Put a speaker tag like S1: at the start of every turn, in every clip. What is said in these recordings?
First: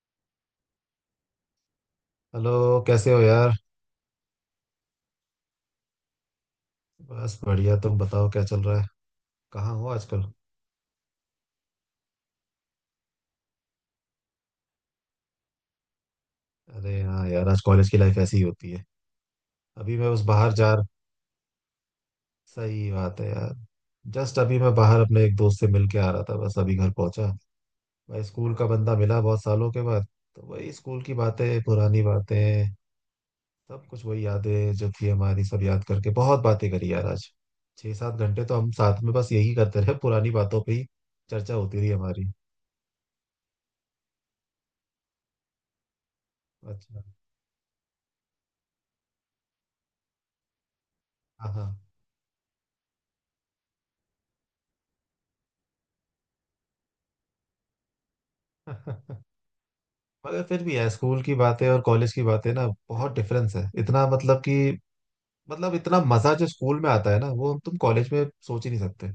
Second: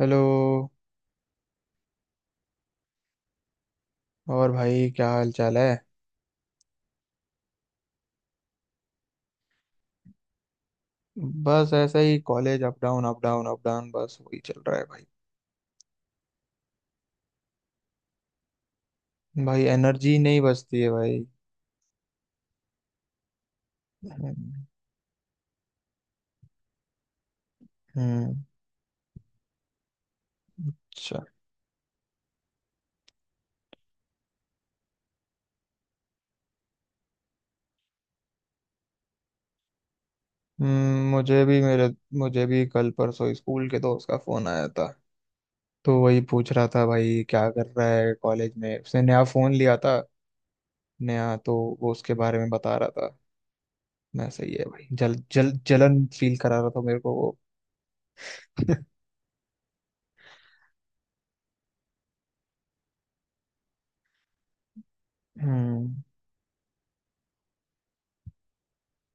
S1: Hello.
S2: Hello कैसे हो यार।
S1: और भाई क्या हाल चाल है।
S2: बस बढ़िया, तुम बताओ क्या चल रहा है। कहाँ हो आजकल।
S1: बस ऐसा ही college up down up down up down बस वही चल रहा है भाई।
S2: अरे हाँ यार, आज कॉलेज की लाइफ ऐसी ही होती है।
S1: भाई
S2: अभी मैं
S1: एनर्जी
S2: बस
S1: नहीं
S2: बाहर जा।
S1: बचती है भाई।
S2: सही बात है यार। जस्ट अभी
S1: हम्म।
S2: मैं बाहर अपने एक दोस्त से मिल के आ रहा था, बस अभी घर पहुंचा। भाई
S1: हम्म,
S2: स्कूल का बंदा मिला बहुत सालों के बाद। तो वही स्कूल की
S1: अच्छा।
S2: बातें, पुरानी बातें। सब कुछ वही यादें जो थी हमारी सब याद करके बहुत बातें करी यार आज। 6-7 घंटे तो हम साथ में बस यही करते रहे, पुरानी बातों पे ही
S1: मुझे
S2: चर्चा
S1: भी
S2: होती
S1: मेरे
S2: रही हमारी।
S1: मुझे भी कल परसों स्कूल के दोस्त का फोन आया था। तो वही पूछ रहा था,
S2: अच्छा।
S1: भाई क्या कर रहा है कॉलेज में। उसने नया फोन लिया था, नया तो
S2: हाँ
S1: वो उसके बारे में बता रहा था। मैं सही है भाई, जल जल जलन फील करा रहा था मेरे को वो।
S2: हाँ। मगर फिर भी है, स्कूल की बातें और कॉलेज की बातें ना बहुत डिफरेंस है, इतना मतलब कि मतलब
S1: हम्म।
S2: इतना मजा जो स्कूल में आता है ना वो हम तुम कॉलेज में सोच ही नहीं सकते।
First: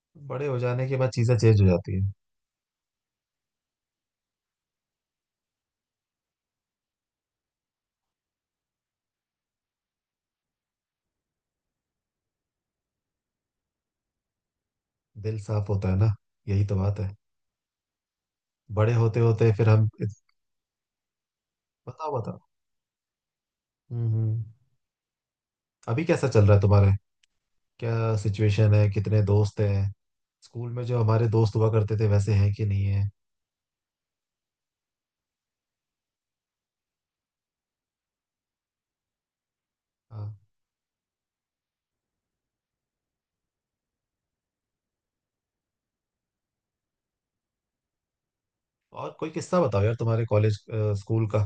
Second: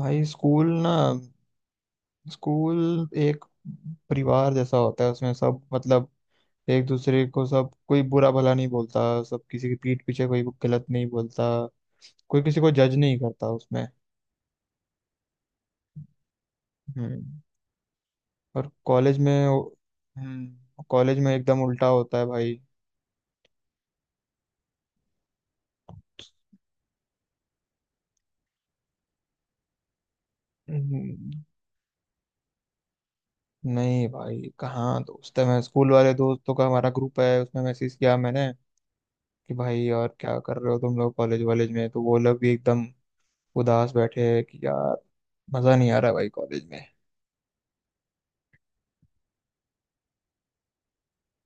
S1: भाई
S2: बड़े हो
S1: स्कूल
S2: जाने
S1: ना,
S2: के बाद चीजें चेंज हो जाती है।
S1: स्कूल एक परिवार जैसा होता है। उसमें सब मतलब एक दूसरे को सब कोई बुरा भला नहीं बोलता। सब किसी की पीठ पीछे कोई गलत नहीं बोलता। कोई किसी को जज नहीं करता उसमें।
S2: दिल साफ होता है ना। यही तो बात है।
S1: हम्म। और
S2: बड़े
S1: कॉलेज
S2: होते
S1: में,
S2: होते फिर हम।
S1: हम्म, कॉलेज में एकदम उल्टा
S2: बताओ
S1: होता है
S2: बताओ।
S1: भाई।
S2: हम्म हम्म। अभी कैसा चल रहा है तुम्हारे, क्या सिचुएशन है, कितने दोस्त हैं। स्कूल में जो हमारे
S1: हम्म,
S2: दोस्त हुआ करते थे वैसे हैं कि नहीं है।
S1: नहीं भाई कहाँ दोस्त है। मैं स्कूल वाले दोस्तों का हमारा ग्रुप है उसमें मैसेज किया मैंने कि भाई यार
S2: हाँ।
S1: क्या कर रहे हो तुम लोग कॉलेज वॉलेज में। तो वो लोग भी एकदम उदास बैठे हैं कि यार मजा नहीं आ रहा भाई कॉलेज में।
S2: और कोई किस्सा बताओ यार, तुम्हारे कॉलेज स्कूल का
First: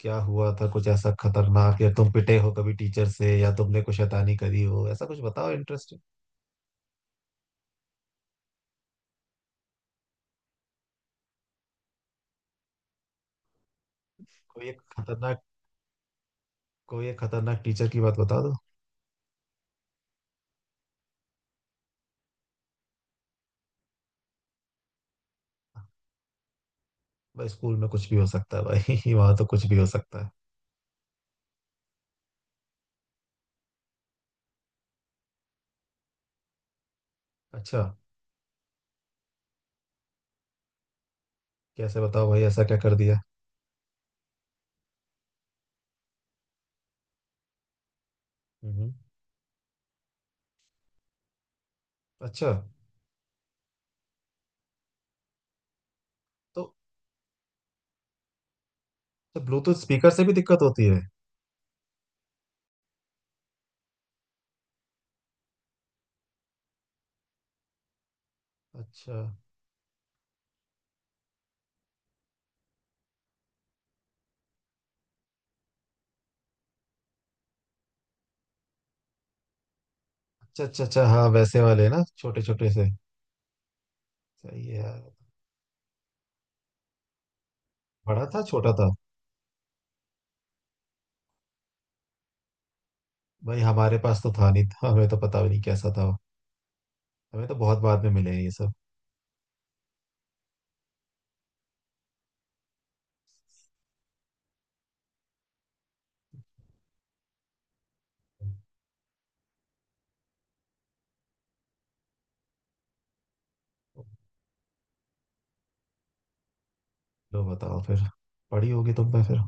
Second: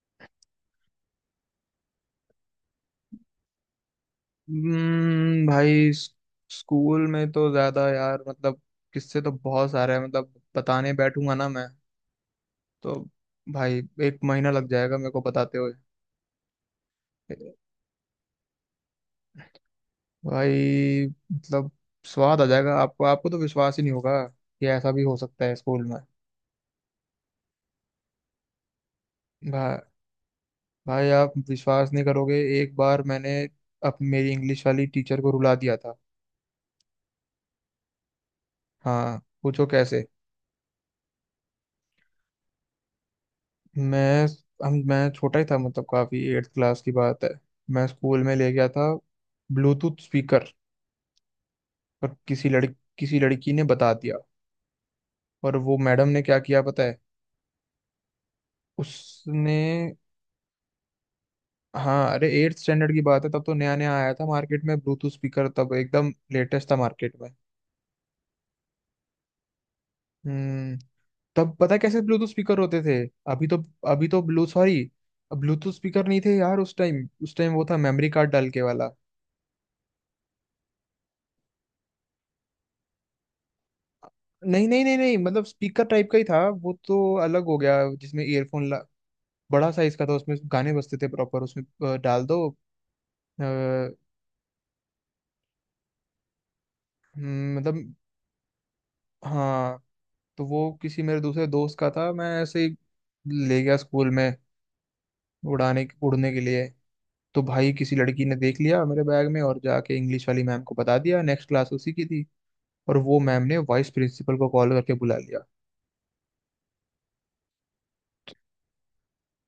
S2: क्या हुआ था, कुछ ऐसा खतरनाक या तुम पिटे हो कभी टीचर से, या तुमने कुछ शैतानी करी हो, ऐसा कुछ
S1: हम्म,
S2: बताओ
S1: भाई
S2: इंटरेस्टिंग।
S1: स- स्कूल में तो ज्यादा यार, मतलब किससे तो बहुत सारे हैं। मतलब बताने बैठूंगा ना मैं तो भाई, एक महीना लग
S2: कोई एक
S1: जाएगा मेरे को
S2: खतरनाक,
S1: बताते हुए।
S2: कोई एक खतरनाक टीचर की बात बता दो।
S1: भाई मतलब स्वाद आ जाएगा आपको। आपको तो विश्वास ही नहीं होगा कि ऐसा भी हो सकता है स्कूल में।
S2: भाई स्कूल में कुछ भी हो सकता है भाई वहां तो
S1: भा,
S2: कुछ भी हो सकता है।
S1: भाई आप विश्वास नहीं करोगे। एक बार मैंने अप मेरी इंग्लिश वाली टीचर को रुला दिया था।
S2: अच्छा।
S1: हाँ पूछो कैसे।
S2: कैसे बताओ भाई, ऐसा क्या कर दिया।
S1: मैं मैं छोटा ही था, मतलब काफी, एट्थ क्लास की बात है। मैं स्कूल में ले गया
S2: हम्म।
S1: था ब्लूटूथ स्पीकर, और
S2: अच्छा।
S1: किसी लड़की ने बता दिया। और वो मैडम ने क्या किया
S2: तो
S1: पता है,
S2: तो
S1: उसने।
S2: ब्लूटूथ स्पीकर से भी दिक्कत होती है।
S1: हाँ अरे एट्थ स्टैंडर्ड की बात है। तब तो नया नया आया था मार्केट में ब्लूटूथ स्पीकर, तब एकदम लेटेस्ट था मार्केट में।
S2: अच्छा
S1: हम्म। तब पता है कैसे ब्लूटूथ स्पीकर होते थे। अभी तो अभी तो ब्लूटूथ स्पीकर नहीं थे यार उस टाइम। उस टाइम वो था मेमोरी कार्ड डाल के वाला।
S2: अच्छा अच्छा। अच्छा हाँ वैसे वाले ना, छोटे छोटे से। सही
S1: नहीं
S2: है
S1: नहीं नहीं
S2: यार।
S1: नहीं, मतलब स्पीकर टाइप का ही था वो तो, अलग हो गया जिसमें
S2: बड़ा था
S1: ईयरफोन
S2: छोटा
S1: ला।
S2: था।
S1: बड़ा साइज का था, उसमें गाने बजते थे प्रॉपर उसमें। डाल दो। अ,
S2: भाई
S1: हम्म,
S2: हमारे पास तो था नहीं, था हमें तो पता भी नहीं कैसा था वो। हमें तो
S1: मतलब
S2: बहुत बाद में मिले हैं ये
S1: हाँ। तो वो किसी मेरे दूसरे दोस्त का था। मैं ऐसे ही ले गया स्कूल में, उड़ाने उड़ने के लिए। तो भाई किसी लड़की ने देख लिया मेरे बैग में, और जाके इंग्लिश वाली मैम को बता दिया, नेक्स्ट क्लास उसी की थी। और वो मैम ने वाइस
S2: सब।
S1: प्रिंसिपल को कॉल करके बुला लिया।
S2: लो बताओ फिर। पड़ी होगी तुम पे फिर।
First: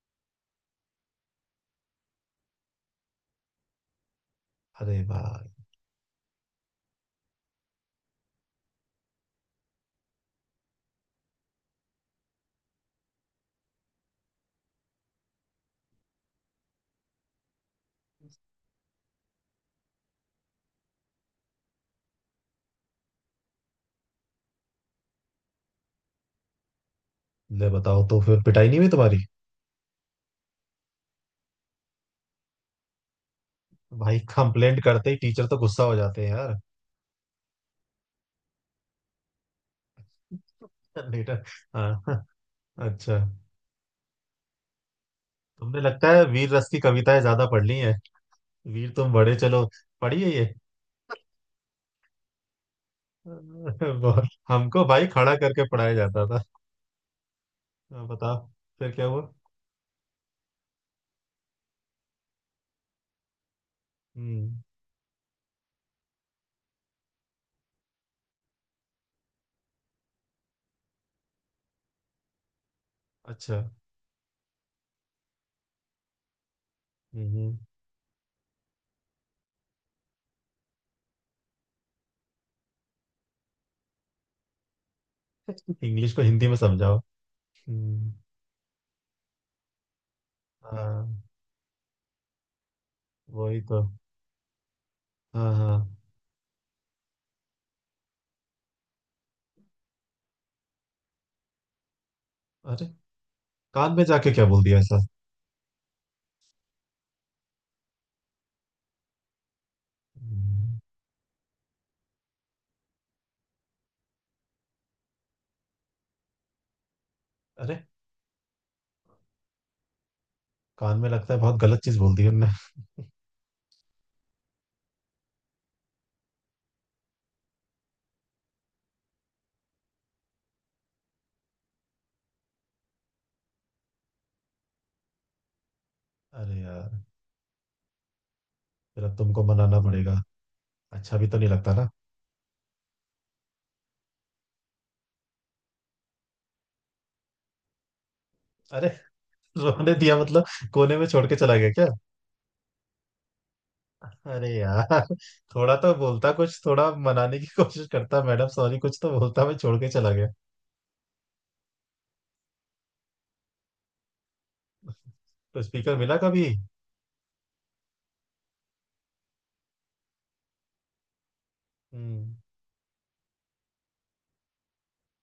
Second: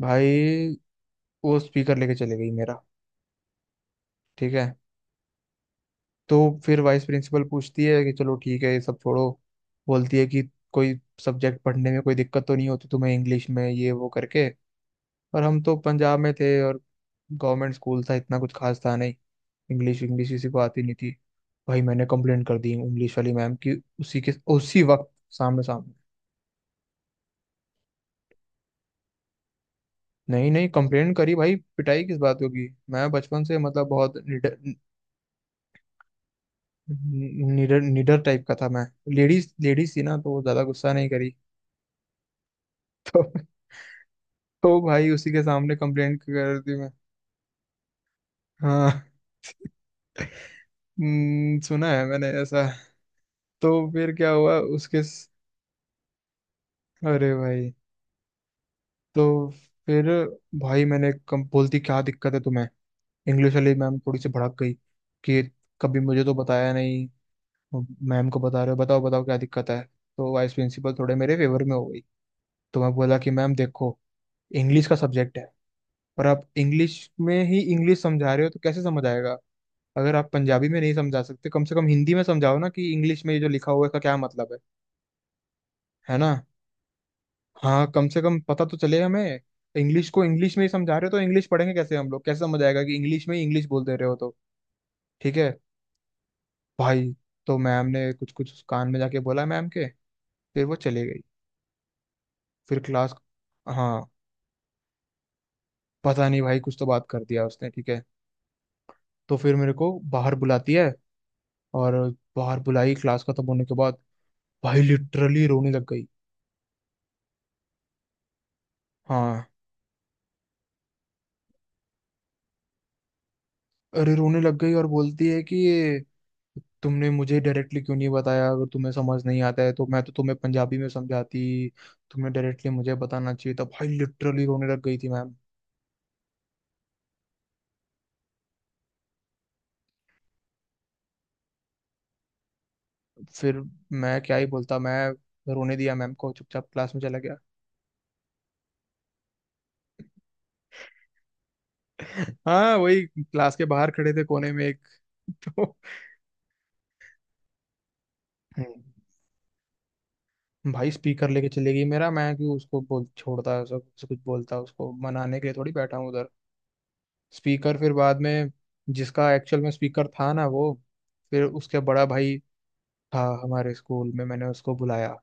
S1: भाई वो स्पीकर लेके चले गई मेरा। ठीक है,
S2: अरे भाई।
S1: तो फिर वाइस प्रिंसिपल पूछती है कि चलो ठीक है ये सब छोड़ो। बोलती है कि कोई सब्जेक्ट पढ़ने में कोई दिक्कत तो नहीं होती तुम्हें, इंग्लिश में ये वो करके। पर हम तो पंजाब में थे और गवर्नमेंट स्कूल था, इतना कुछ खास था नहीं। इंग्लिश इंग्लिश किसी को आती नहीं थी। भाई मैंने कंप्लेंट कर दी इंग्लिश वाली मैम की, उसी के उसी वक्त, सामने सामने।
S2: ले बताओ तो फिर पिटाई नहीं हुई तुम्हारी।
S1: नहीं नहीं, कंप्लेंट करी भाई, पिटाई किस बात होगी। मैं बचपन से मतलब बहुत
S2: भाई
S1: निडर,
S2: कंप्लेंट करते ही टीचर तो गुस्सा हो जाते हैं यार।
S1: निडर टाइप का था मैं। लेडीज लेडीज थी ना तो वो ज्यादा गुस्सा नहीं करी।
S2: लेटर। हाँ हाँ। अच्छा।
S1: तो तो भाई उसी के सामने
S2: तुमने लगता
S1: कंप्लेंट
S2: है वीर
S1: कर
S2: रस
S1: दी
S2: की
S1: मैं।
S2: कविताएं ज्यादा पढ़ ली हैं।
S1: हाँ।
S2: वीर तुम बड़े, चलो पढ़ी है ये।
S1: सुना है मैंने ऐसा। तो
S2: अरे
S1: फिर
S2: बहुत
S1: क्या हुआ
S2: हमको
S1: उसके
S2: भाई
S1: स-
S2: खड़ा करके पढ़ाया जाता था।
S1: अरे भाई।
S2: हाँ, बताओ फिर क्या हुआ।
S1: तो फिर भाई मैंने कम बोलती क्या दिक्कत है तुम्हें। इंग्लिश वाली मैम थोड़ी सी
S2: हम्म।
S1: भड़क गई कि कभी मुझे तो बताया नहीं, मैम को बता रहे हो, बताओ बताओ क्या दिक्कत है। तो वाइस प्रिंसिपल थोड़े मेरे फेवर में हो गई। तो मैं बोला कि मैम
S2: अच्छा।
S1: देखो, इंग्लिश का सब्जेक्ट है और आप इंग्लिश में
S2: हम्म
S1: ही इंग्लिश समझा रहे हो तो कैसे समझ आएगा। अगर आप पंजाबी में नहीं समझा सकते कम से कम हिंदी में समझाओ ना, कि इंग्लिश में ये जो लिखा हुआ है इसका क्या मतलब है।
S2: इंग्लिश
S1: है
S2: को
S1: ना,
S2: हिंदी में समझाओ।
S1: हाँ कम
S2: हम्म।
S1: से कम पता तो चले हमें। इंग्लिश को इंग्लिश में ही समझा
S2: हाँ
S1: रहे हो तो इंग्लिश पढ़ेंगे कैसे हम लोग, कैसे समझ आएगा कि इंग्लिश में ही
S2: वही
S1: इंग्लिश
S2: तो।
S1: बोल दे रहे हो तो। ठीक है
S2: हाँ हाँ।
S1: भाई। तो मैम ने कुछ कुछ कान में जाके बोला मैम के, फिर वो चली गई। फिर
S2: अरे
S1: क्लास,
S2: कान
S1: हाँ
S2: में जाके क्या बोल दिया ऐसा।
S1: पता नहीं भाई कुछ तो बात कर दिया उसने। ठीक है, तो फिर मेरे को बाहर बुलाती
S2: हम्म।
S1: है। और बाहर बुलाई क्लास खत्म होने के बाद, भाई लिटरली रोने लग गई।
S2: अरे
S1: हाँ।
S2: कान में लगता है बहुत गलत चीज बोल दी उनने।
S1: अरे रोने लग गई, और बोलती है कि ये तुमने मुझे डायरेक्टली क्यों नहीं बताया। अगर तुम्हें समझ नहीं आता है तो मैं तो तुम्हें पंजाबी में समझाती। तुमने डायरेक्टली मुझे बताना चाहिए था। भाई लिटरली रोने लग गई थी मैम।
S2: अरे यार। फिर अब तुमको मनाना पड़ेगा। अच्छा भी तो नहीं लगता ना।
S1: फिर मैं क्या ही बोलता, मैं रोने दिया मैम को, चुपचाप क्लास में चला गया।
S2: अरे रोने दिया मतलब, कोने में छोड़ के चला गया क्या।
S1: हाँ वही क्लास के बाहर खड़े थे
S2: अरे
S1: कोने में एक।
S2: यार।
S1: तो
S2: थोड़ा तो बोलता कुछ, थोड़ा मनाने की कोशिश करता, मैडम सॉरी
S1: हम्म।
S2: कुछ तो बोलता, मैं छोड़ के चला गया।
S1: भाई स्पीकर लेके चले गई मेरा, मैं क्यों उसको बोल छोड़ता, ऐसा ऐसा कुछ बोलता उसको मनाने के लिए
S2: तो
S1: थोड़ी बैठा
S2: स्पीकर
S1: हूँ।
S2: मिला कभी।
S1: स्पीकर फिर बाद में, जिसका एक्चुअल में स्पीकर था ना वो, फिर उसके बड़ा
S2: हम्म।
S1: भाई था हमारे स्कूल में, मैंने उसको बुलाया।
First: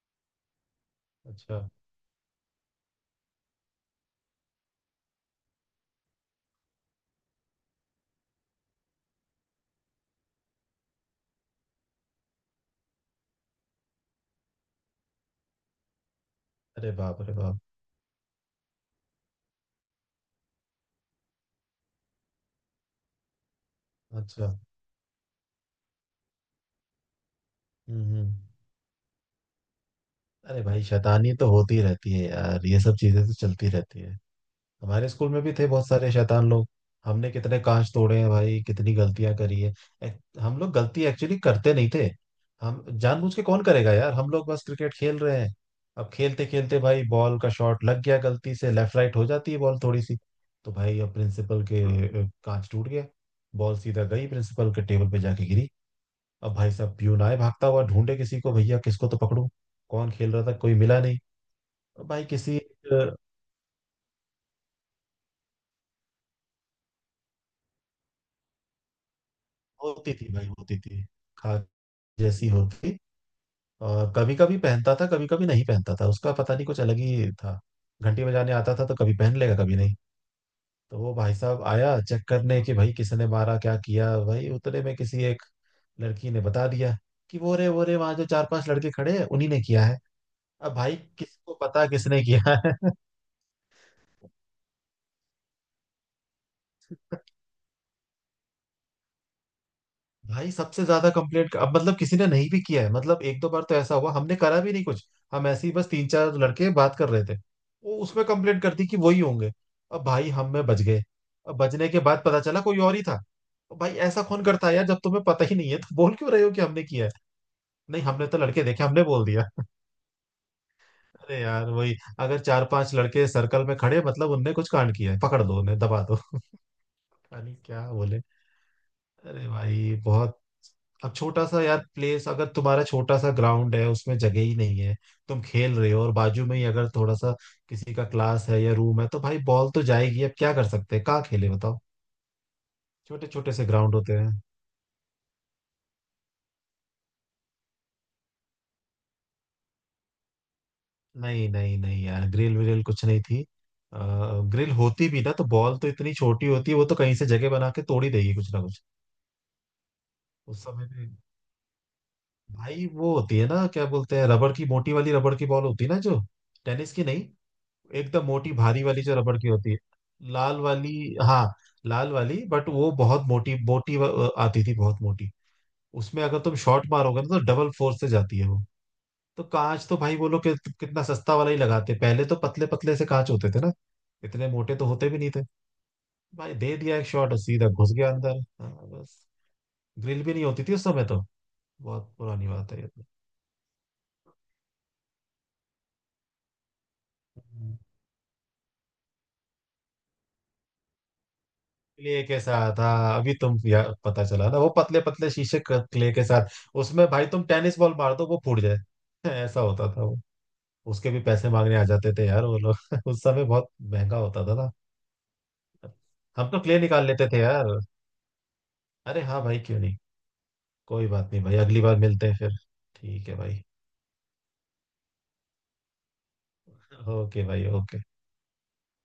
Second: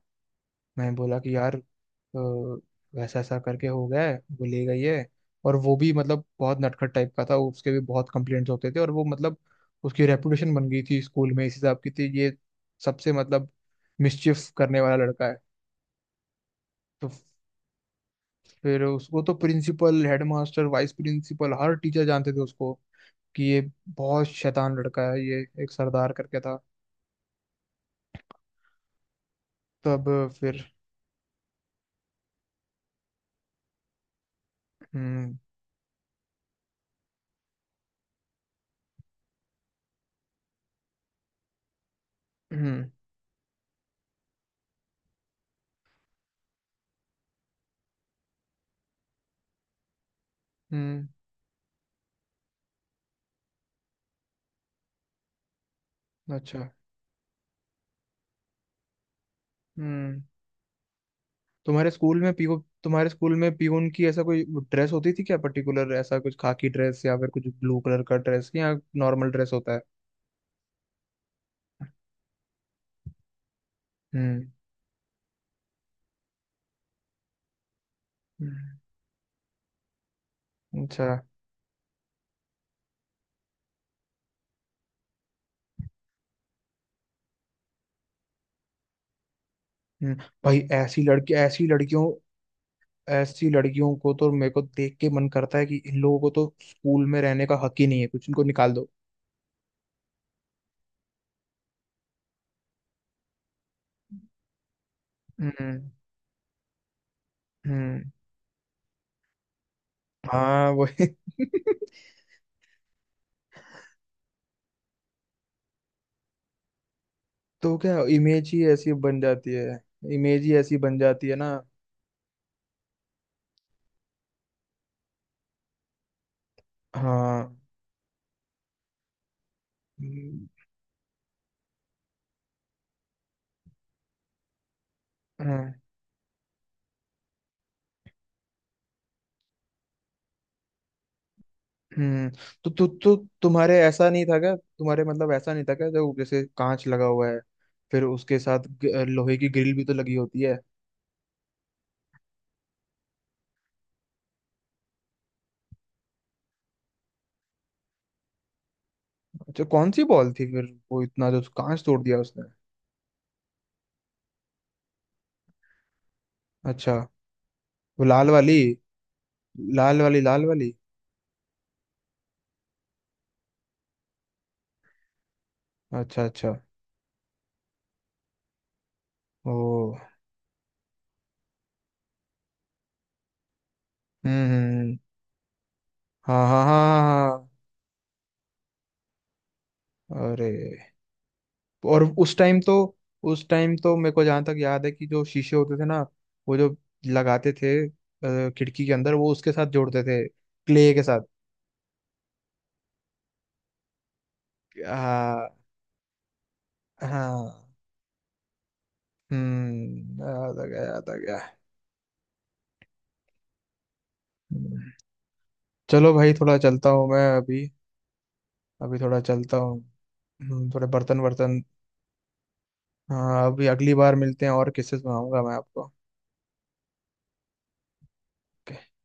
S1: मैं बोला कि यार,
S2: अच्छा।
S1: वैसा ऐसा करके हो गया है वो ले गई है। और वो भी मतलब बहुत नटखट टाइप का था, उसके भी बहुत कंप्लेंट्स होते थे। और वो मतलब उसकी रेपुटेशन बन गई थी स्कूल में, इस हिसाब की थी ये सबसे मतलब मिसचिफ करने वाला लड़का है।
S2: अरे
S1: तो
S2: बाप अरे बाप।
S1: फिर उसको तो प्रिंसिपल, हेडमास्टर, वाइस प्रिंसिपल, हर टीचर जानते थे उसको कि ये बहुत
S2: अच्छा।
S1: शैतान लड़का है ये, एक सरदार करके था।
S2: हम्म हम्म।
S1: तब फिर
S2: अरे भाई शैतानी तो होती रहती है यार, ये सब चीजें तो चलती रहती है। हमारे स्कूल
S1: हम्म।
S2: में भी थे बहुत सारे शैतान लोग। हमने कितने कांच तोड़े हैं भाई, कितनी गलतियां करी है। हम लोग गलती एक्चुअली करते नहीं थे। हम
S1: हम्म।
S2: जानबूझ के कौन करेगा यार, हम लोग बस क्रिकेट खेल रहे हैं। अब खेलते खेलते भाई बॉल का शॉट लग गया गलती से, लेफ्ट राइट हो जाती है बॉल थोड़ी सी। तो भाई
S1: हम्म,
S2: अब प्रिंसिपल के कांच टूट गया। बॉल सीधा गई प्रिंसिपल के टेबल पे जाके गिरी। अब
S1: अच्छा।
S2: भाई साहब प्यून आए भागता हुआ, ढूंढे किसी को, भैया किसको तो पकड़ूं। कौन
S1: हम्म,
S2: खेल रहा था कोई मिला नहीं।
S1: तुम्हारे
S2: अब
S1: स्कूल
S2: भाई
S1: में पीओ
S2: किसी
S1: तुम्हारे स्कूल में पीओन की ऐसा कोई ड्रेस होती थी क्या पर्टिकुलर, ऐसा कुछ खाकी ड्रेस या फिर कुछ ब्लू कलर का ड्रेस, या नॉर्मल ड्रेस होता है।
S2: होती थी भाई, होती थी। खा जैसी होगी। और कभी
S1: हम्म।
S2: कभी पहनता था, कभी कभी नहीं पहनता था, उसका पता नहीं कुछ अलग ही था। घंटी बजाने आता
S1: हम्म,
S2: था तो कभी पहन लेगा कभी नहीं। तो
S1: अच्छा।
S2: वो भाई साहब आया चेक करने कि भाई किसने मारा क्या किया, भाई उतने में किसी एक लड़की ने बता दिया कि वो रे वहां जो चार पांच लड़के खड़े हैं उन्हीं ने किया है।
S1: हम्म, भाई
S2: अब भाई किसको
S1: ऐसी
S2: पता
S1: लड़कियों,
S2: किसने किया है।
S1: ऐसी लड़कियों को तो मेरे को देख के मन करता है कि इन लोगों को तो स्कूल में रहने का हक ही नहीं है कुछ, इनको निकाल दो।
S2: भाई सबसे ज्यादा कंप्लेंट, अब मतलब किसी ने नहीं भी किया है, मतलब एक दो बार तो ऐसा हुआ हमने करा भी नहीं कुछ। हम ऐसे ही बस
S1: हम्म।
S2: तीन चार लड़के बात कर रहे थे। वो
S1: हम्म,
S2: उसमें कंप्लेंट कर दी कि वही होंगे। अब भाई हम में
S1: हाँ
S2: बच गए।
S1: वही।
S2: अब बचने के बाद पता चला कोई और ही था। अब भाई ऐसा कौन करता है यार, जब तुम्हें पता ही नहीं है तो बोल क्यों रहे हो कि हमने किया है।
S1: तो क्या
S2: नहीं हमने तो
S1: इमेज ही
S2: लड़के देखे,
S1: ऐसी
S2: हमने
S1: बन
S2: बोल दिया।
S1: जाती है, इमेज ही ऐसी बन जाती है
S2: अरे
S1: ना।
S2: यार वही। अगर चार पांच लड़के सर्कल में खड़े, मतलब उनने कुछ कांड किया है, पकड़ दो उन्हें दबा दो। पता
S1: हाँ।
S2: नहीं क्या बोले। अरे भाई बहुत।
S1: हम्म।
S2: अब छोटा सा यार प्लेस, अगर तुम्हारा छोटा सा ग्राउंड है उसमें जगह ही नहीं है, तुम
S1: हाँ,
S2: खेल रहे हो और बाजू में ही अगर थोड़ा सा किसी का क्लास है या रूम है, तो भाई बॉल तो जाएगी, अब क्या कर सकते हैं, कहाँ खेले बताओ।
S1: हम्म। तो तु, तु,
S2: छोटे छोटे से
S1: तुम्हारे
S2: ग्राउंड
S1: ऐसा
S2: होते
S1: नहीं
S2: हैं।
S1: था क्या, तुम्हारे मतलब ऐसा नहीं था क्या, जो जैसे कांच लगा हुआ है फिर उसके साथ लोहे की ग्रिल भी तो लगी होती है।
S2: नहीं नहीं नहीं यार, ग्रिल विल कुछ नहीं थी। ग्रिल होती भी ना तो बॉल तो इतनी छोटी होती है, वो तो कहीं से जगह बना के तोड़ ही देगी कुछ ना कुछ।
S1: अच्छा कौन सी बॉल थी
S2: उस
S1: फिर,
S2: समय
S1: वो
S2: पे।
S1: इतना जो कांच तोड़ दिया उसने।
S2: भाई वो होती है ना, क्या बोलते हैं, रबड़ की मोटी वाली, रबड़ की बॉल होती है ना जो, टेनिस
S1: अच्छा।
S2: की नहीं,
S1: वो
S2: एकदम मोटी भारी वाली जो रबड़ की होती है।
S1: लाल वाली लाल
S2: लाल
S1: वाली।
S2: वाली। हाँ। लाल वाली, बट वो बहुत मोटी मोटी आती थी, बहुत मोटी। उसमें
S1: अच्छा
S2: अगर
S1: अच्छा।
S2: तुम शॉट मारोगे ना तो डबल फोर्स से जाती है वो। तो
S1: ओ।
S2: कांच तो भाई बोलो कि कितना सस्ता वाला ही लगाते, पहले तो पतले पतले से कांच होते थे ना, इतने
S1: हम्म,
S2: मोटे तो होते भी नहीं थे।
S1: हाँ
S2: भाई
S1: हाँ
S2: दे दिया
S1: हाँ
S2: एक शॉट और
S1: हाँ।
S2: सीधा घुस गया अंदर, हाँ, बस। ग्रिल
S1: हाँ।
S2: भी नहीं
S1: अरे,
S2: होती थी उस समय तो।
S1: और
S2: बहुत
S1: उस
S2: पुरानी
S1: टाइम
S2: बात
S1: तो,
S2: है ये
S1: उस टाइम तो मेरे को जहां तक याद है कि जो शीशे होते थे ना, वो जो
S2: तो।
S1: लगाते थे खिड़की के अंदर, वो उसके साथ जोड़ते थे क्ले के साथ।
S2: क्ले के साथ हाँ, अभी तुम पता चला ना वो पतले पतले
S1: हाँ।
S2: शीशे क्ले के साथ। उसमें भाई तुम
S1: हाँ।
S2: टेनिस बॉल मार दो वो फूट जाए। ऐसा होता था वो।
S1: हम्म, याद आ गया, याद
S2: उसके
S1: आ
S2: भी
S1: गया।
S2: पैसे मांगने आ जाते थे यार वो लोग। उस समय बहुत महंगा होता था ना।
S1: हम्म। चलो भाई
S2: हम
S1: थोड़ा
S2: तो क्ले
S1: चलता
S2: निकाल
S1: हूँ मैं
S2: लेते थे
S1: अभी,
S2: यार।
S1: अभी थोड़ा
S2: अरे हाँ
S1: चलता
S2: भाई क्यों
S1: हूँ।
S2: नहीं।
S1: थोड़े
S2: कोई
S1: बर्तन
S2: बात नहीं भाई,
S1: वर्तन।
S2: अगली बार मिलते हैं फिर। ठीक है
S1: हाँ
S2: भाई।
S1: अभी अगली बार मिलते हैं, और किस्से सुनाऊंगा मैं आपको।
S2: ओके भाई ओके।